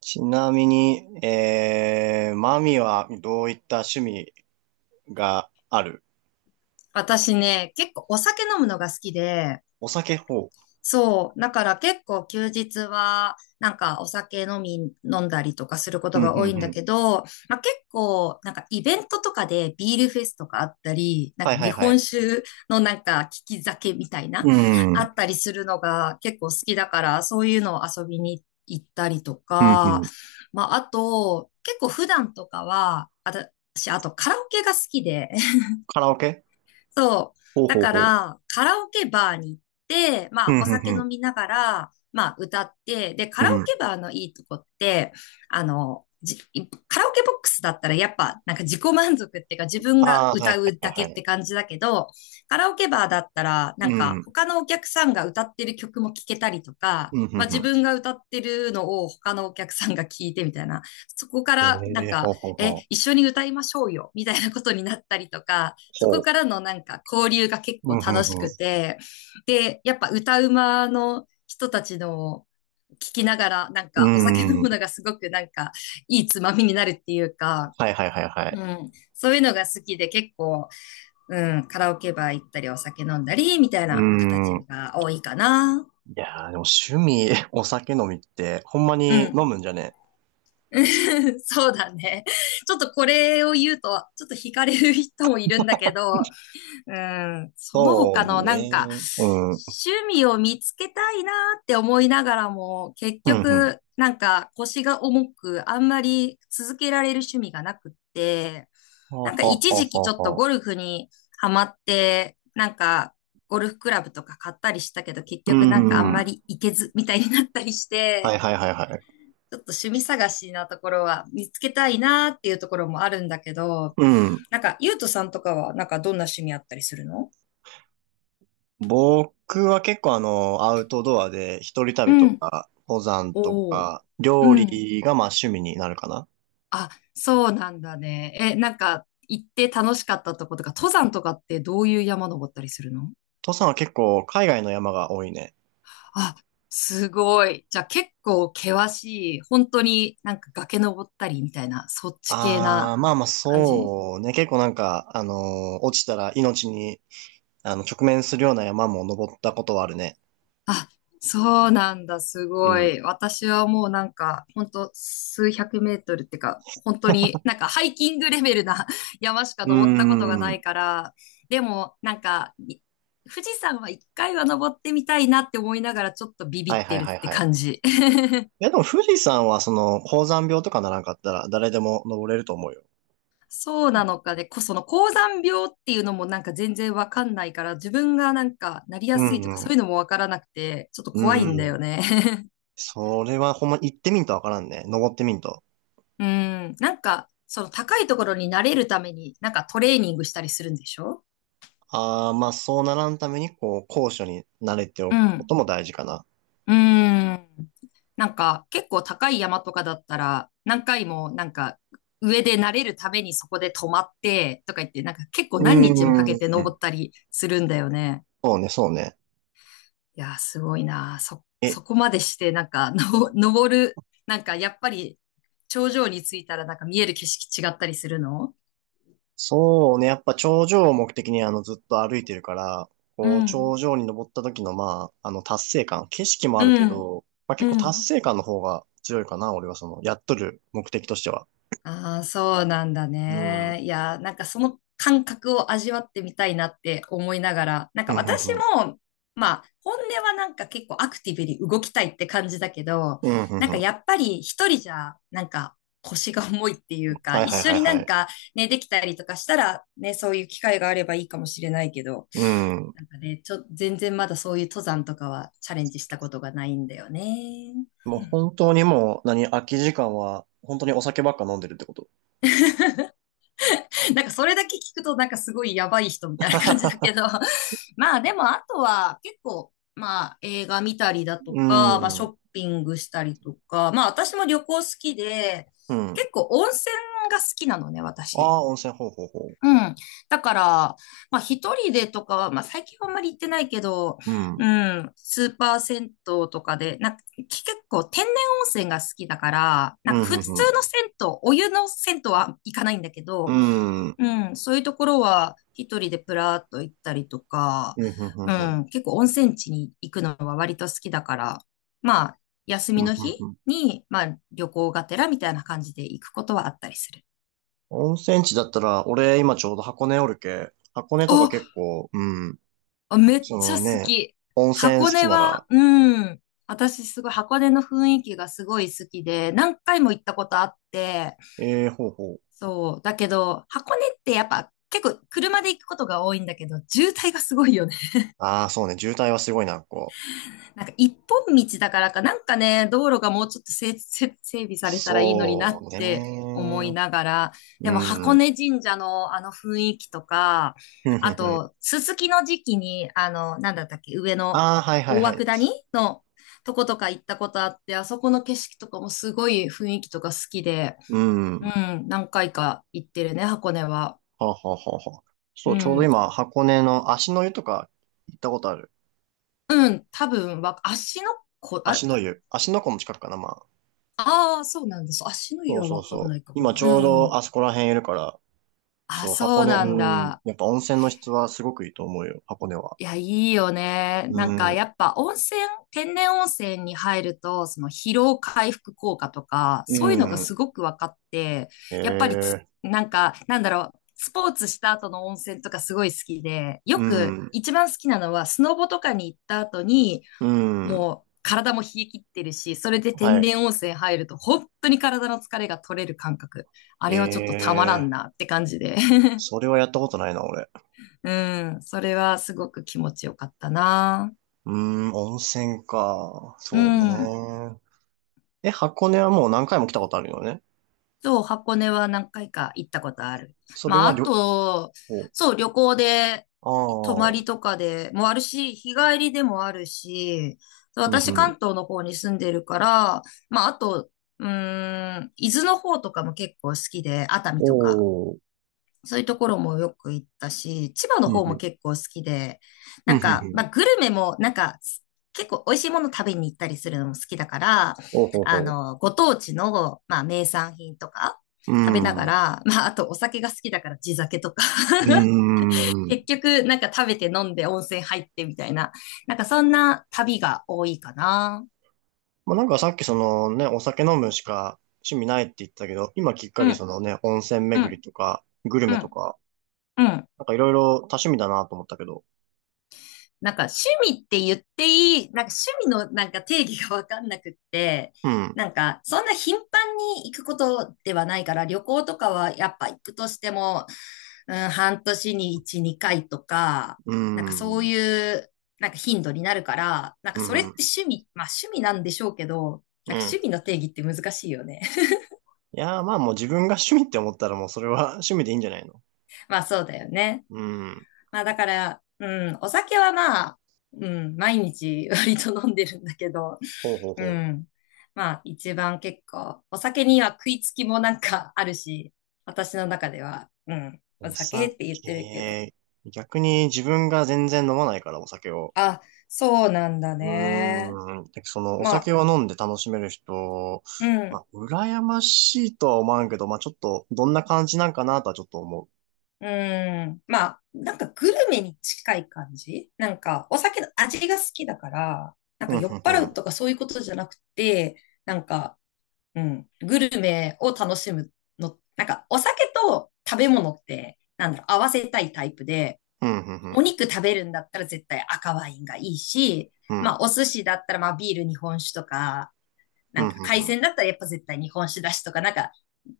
ちなみに、マミはどういった趣味がある？私ね、結構お酒飲むのが好きで、お酒ほそう。だから結構休日は、なんかお酒飲んだりとかするこう。とうん、うが多ん、いんだうん。けど、まあ、結構、なんかイベントとかでビールフェスとかあったり、なんはいかは日いは本い。酒のなんか利き酒みたいな、うん、うあん、ったりするのが結構好きだから、そういうのを遊びに行ったりとうか、ん。まあ、あと、結構普段とかは、私、あとカラオケが好きで、カラオケ？そう。ほうだほうかほら、カラオケバーに行って、まう。うあ、お酒ん、う飲ん、みながら、まあ、歌って、で、カうラん。オうケん。バーのいいとこって、あの、じカラオケボックスだったらやっぱなんか自己満足っていうか自分がああ、は歌いうはいだけはいっはてい。感じだけど、カラオケバーだったらうなん、んうかん、他のお客さんが歌ってる曲も聴けたりとか、うん、うまあ自ん。分が歌ってるのを他のお客さんが聞いてみたいな、そこかえらなんー、ほか、うほうほう。一緒に歌いましょうよみたいなことになったりとか、そほこう。からのなんか交流が結う構ん、う楽しん、うくん。て、で、やっぱ歌うまの人たちの聞きながら、なんうかお酒飲むん、のがすごくなんかいいつまみになるっていうか、はいはいはいはい。うん、そういうのが好きで結構、うん、カラオケバー行ったりお酒飲んだりみたいうな形ん。が多いかな。いやー、でも趣味、お酒飲みって、ほんまうにん。飲むんじゃね？ そうだね。ちょっとこれを言うと、ちょっと惹かれる人もいるんだけど、うん、そのそう他のなんね。か、うん。うん、趣味を見つけたいなーって思いながらも、結うん、局、なんか腰が重く、あんまり続けられる趣味がなくって、はあなんはかあはあ一は時あ期ちょっとはあ。ゴルフにハマって、なんかゴルフクラブとか買ったりしたけど、結う局なんかあんん。まはり行けずみたいになったりしいはて、いはいはい。ちょっと趣味探しなところは見つけたいなーっていうところもあるんだけど、うん。なんか、ゆうとさんとかは、なんかどんな趣味あったりするの？僕は結構あの、アウトドアで一人う旅とん、か、登山とおー。か、う料ん。理がまあ趣味になるかな。あ、そうなんだね。え、なんか、行って楽しかったとことか、登山とかってどういう山登ったりするの？登山は結構海外の山が多いね。あ、すごい。じゃあ結構険しい、本当になんか崖登ったりみたいな、そっち系ああ、なまあまあ感じ？そうね。結構なんか、落ちたら命に、あの、直面するような山も登ったことはあるね。あ、そうなんだ、すうごん。い。私はもうなんか、ほんと数百メートルってか、本当になんかハイキングレベルな 山しかうー登ったことがないん。から、でもなんか、富士山は一回は登ってみたいなって思いながらちょっとビビはっいはているっはいてはい。感じ。いやでも富士山はその、高山病とかならんかったら誰でも登れると思うよ。そうなのかね、その高山病っていうのもなんか全然わかんないから、自分がなんかなりやうすいとかんうそうん。いうのもわからなくて、ちょっと怖いんだうん。よね。それはほんま行ってみんとわからんね。登ってみんと。うん。なんか、その高いところに慣れるために、なんかトレーニングしたりするんでしょ？ああ、まあそうならんために、こう、高所に慣れてうおくこん。とも大事かな。うん。なんか、結構高い山とかだったら、何回も、なんか、上で慣れるためにそこで止まって、とか言って、なんか結構何日うもかけてー登ん。ったりするんだよね。そうね、そうね。いやー、すごいなー。え、そこまでして、なんか、登る、なんか、やっぱり、頂上に着いたら、なんか見える景色違ったりするの？そうね。やっぱ頂上を目的にあのずっと歩いてるから、うこう、ん。頂上に登った時のまあ、あの達成感、景色もあうるけん。ど、まあ結構う達ん。成感の方が強いかな。俺はその、やっとる目的としては。ああ、そうなんだうん。うん、ね。いや、なんかその感覚を味わってみたいなって思いながら、なんうかん、私うん。も、まあ、本音はなんか結構アクティブに動きたいって感じだけど、うん、うなん、んうかん。やっぱり一人じゃ、なんか腰が重いっていうか、はい一はい緒はいになはんい。かね、できたりとかしたら、ね、そういう機会があればいいかもしれないけど、うん。なんかね、全然まだそういう登山とかはチャレンジしたことがないんだよね。もう本当にもう、何、空き時間は、本当にお酒ばっか飲んでるってこと？なんかそれだけ聞くとなんかすごいやばい人みたいな感じだけ ど、まあでもあとは結構、まあ映画見たりだとうか、まあショん。ッピングしたりとか、まあ私も旅行好きで、うん。結構温泉が好きなのね、あ私。あ、温泉、ほうほうほうん。だから、まあ一人でとかは、まあ最近はあんまり行ってないけど、う。ううん。ん、スーパー銭湯とかで、なんか結構天然温泉が好きだから、なうんん、か普通うのん、銭湯、お湯の銭湯は行かないんだけうん。うど、ん。うん、うん、そういうところは一人でプラーっと行ったりとか、うん、ううん、うん。ん、結構温泉地に行くのは割と好きだから、まあ、休みうんうの日んうん。に、まあ、旅行がてらみたいな感じで行くことはあったりする。温泉地だったら、俺今ちょうど箱根おるけ、箱根とかお、結構、うん。あめっそちゃの好ね、き。温泉好箱き根なは、ら、うん、私すごい箱根の雰囲気がすごい好きで、何回も行ったことあって、ええほうほう。そう、だけど、箱根ってやっぱ結構車で行くことが多いんだけど、渋滞がすごいよね。ああ、そうね、渋滞はすごいな、こう。なんか一本道だからか、なんかね、道路がもうちょっと整備されたらいいのになそっうて思いね。ながら、うでも箱ん。根神社のあの雰囲気とか、ふんふあんふん。と、すすきの時期に、あの、なんだったっけ、上のああ、はいはい大は涌い。谷のとことか行ったことあって、あそこの景色とかもすごい雰囲気とか好きで、ううん。ん、何回か行ってるね、箱根は。はあはあはあはあ。そうう、ちょうどん、今、箱根の足の湯とか行ったことある？うん、多分わ、足のこ、あ足れ、の湯。足の湖も近くかな、まあ。ああ、そうなんです。足のそ湯うはそうわかんなそう。いかも今な。ちうょうどん。あそこら辺いるから、あ、そう、そ箱う根、なんうん。だ。やっぱ温泉の質はすごくいいと思うよ、箱根は。いや、いいよね。なうんか、ん。やっぱ温泉、天然温泉に入ると、その疲労回復効果とか、うそういうのがん。すごく分かって、やっぱりええ、なんか、なんだろう、スポーツした後の温泉とかすごい好きで、ようくん。一番好きなのは、スノボとかに行った後に、うん。もう体も冷え切ってるし、それでは天い。然温泉入ると、本当に体の疲れが取れる感覚。あれはちょっとたまらんええ、なって感じで。それはやったことないな、俺。うん、それはすごく気持ちよかったな。うん、温泉か。うそうん。ね。え、箱根はもう何回も来たことあるよね？そう、箱根は何回か行ったことある。それまあ、はあ旅と、行。そう、旅行で、あ泊まあ。りとかでもあるし、日帰りでもあるし、うん私う関ん。東の方に住んでるから、まあ、あと、伊豆の方とかも結構好きで、熱海とか。おー、そういうところもよく行ったし、千葉のうん方うもん。結構好きで、うなんうんんか、うん。まあ、グルメも、なんか、結構美味しいもの食べに行ったりするのも好きだから、おうほうあほの、ご当地の、まあ、名産品とかう。う食べながん。うら、まあ、あとお酒が好きだから地酒とか、ーん。結局、なんか食べて飲んで温泉入ってみたいな、なんかそんな旅が多いかな。まあ、なんかさっきそのね、お酒飲むしか趣味ないって言ったけど、今きっかうけそん、のね、温泉う巡ん、りとか、グルうメとん、か、うん。なんかいろいろ多趣味だなと思ったけど。なんか趣味って言っていい、なんか趣味のなんか定義がわかんなくって、うん。なんかそんな頻繁に行くことではないから、旅行とかはやっぱ行くとしても、うん、半年に1、2回とか、うなんかそうん。いうなんか頻度になるから、なんうかそれってん。趣味、まあ趣味なんでしょうけど、なうんか趣ん。味の定義って難しいよね。いやーまあもう自分が趣味って思ったらもうそれは 趣味でいいんじゃないの？ まあそうだよね。うん。まあだから、うん、お酒はまあ、うん、毎日 割と飲んでるんだけど、ほうほううほう。ん。まあ一番結構、お酒には食いつきもなんかあるし、私の中では、うん、おお酒って言ってるけど。酒。逆に自分が全然飲まないから、お酒を。あ、そうなんだね。うーん。でその、おま酒あ、を飲んで楽しめる人、うまん、あ、羨ましいとは思わんけど、まあ、ちょっと、どんな感じなんかなとはちょっと思うん。まあ、なんかグルメに近い感じなんか、お酒の味が好きだから、なんう。うかん、酔ふんっふ払うん。とかそういうことじゃなくて、なんか、うん、グルメを楽しむの、なんかお酒と食べ物って、なんだろう、合わせたいタイプで、うん、ふんふおん。肉食べるんだったら絶対赤ワインがいいし、うまあん、お寿司だったらまあビール日本酒とか、なうんん、かふんふ海鮮ん。だったらやっぱ絶対日本酒だしとか、なんか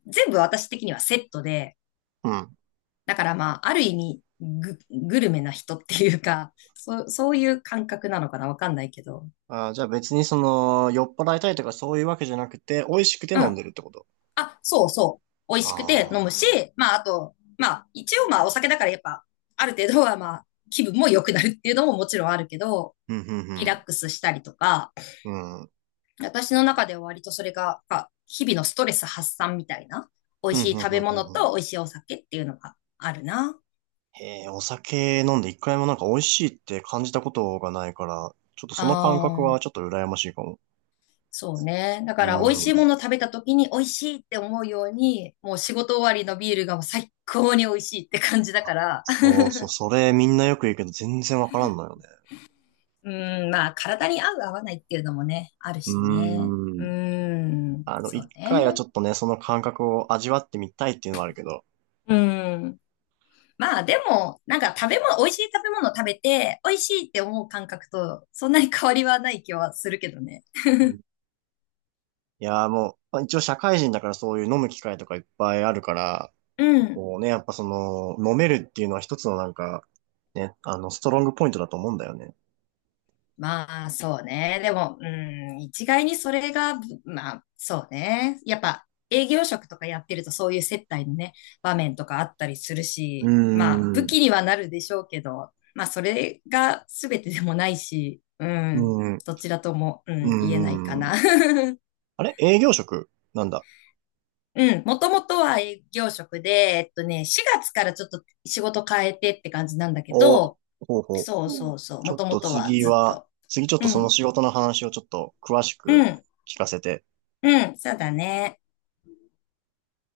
全部私的にはセットで、うん。だからまあある意味グルメな人っていうか、そう、そういう感覚なのかなわかんないけど。あー、じゃあ別にその、酔っ払いたいとかそういうわけじゃなくて、美味しくてうん、飲んでるってこと？あ、そうそう。美味あしくて飲むし、あ。まあ、あと、まあ、一応まあ、お酒だからやっぱ、ある程度はまあ、気分も良くなるっていうのももちろんあるけど、うん、ふんふリラッん。クスしたりとか、うん。うん、私の中では割とそれが、まあ日々のストレス発散みたいな、美味ふんしふいん食ふべんふ物ん。と美味しいお酒っていうのがあるな。へえ、お酒飲んで一回もなんか美味しいって感じたことがないから、ちょっとあその感覚はー、ちょっと羨ましいかも。そうね。だから美味しいう、もの食べた時に美味しいって思うように、もう仕事終わりのビールがもう最高に美味しいって感じだから、そうそう、それみんなよく言うけど全然わからんのよね。うん、まあ、体に合う合わないっていうのもね、あるうしね。ーうん。ん、あの、そ一う回はちね。ょっとね、その感覚を味わってみたいっていうのはあるけど。うん。まあ、でも、なんか食べ物、美味しい食べ物を食べて、美味しいって思う感覚と、そんなに変わりはない気はするけどね。うん、いやーもう、まあ一応社会人だからそういう飲む機会とかいっぱいあるから、うん。こうね、やっぱその、飲めるっていうのは一つのなんか、ね、あの、ストロングポイントだと思うんだよね。まあ、そうね。でも、うん、一概にそれが、まあ、そうね。やっぱ、営業職とかやってるとそういう接待のね、場面とかあったりするうーし、まあ、武器ん。にはなるでしょうけど、まあ、それが全てでもないし、うん、うーん。うどちらとも、うん、言えないかーな。ん。あれ営業職なんだ。うん、もともとは営業職で、4月からちょっと仕事変えてって感じなんだけお、ど、ほうほそうう。うん、そうそう、ちもょとっもととは次ずっは、と。次ちょっうとそのん、仕事の話をちょっと詳しうくん、聞かせて。うん、そうだね。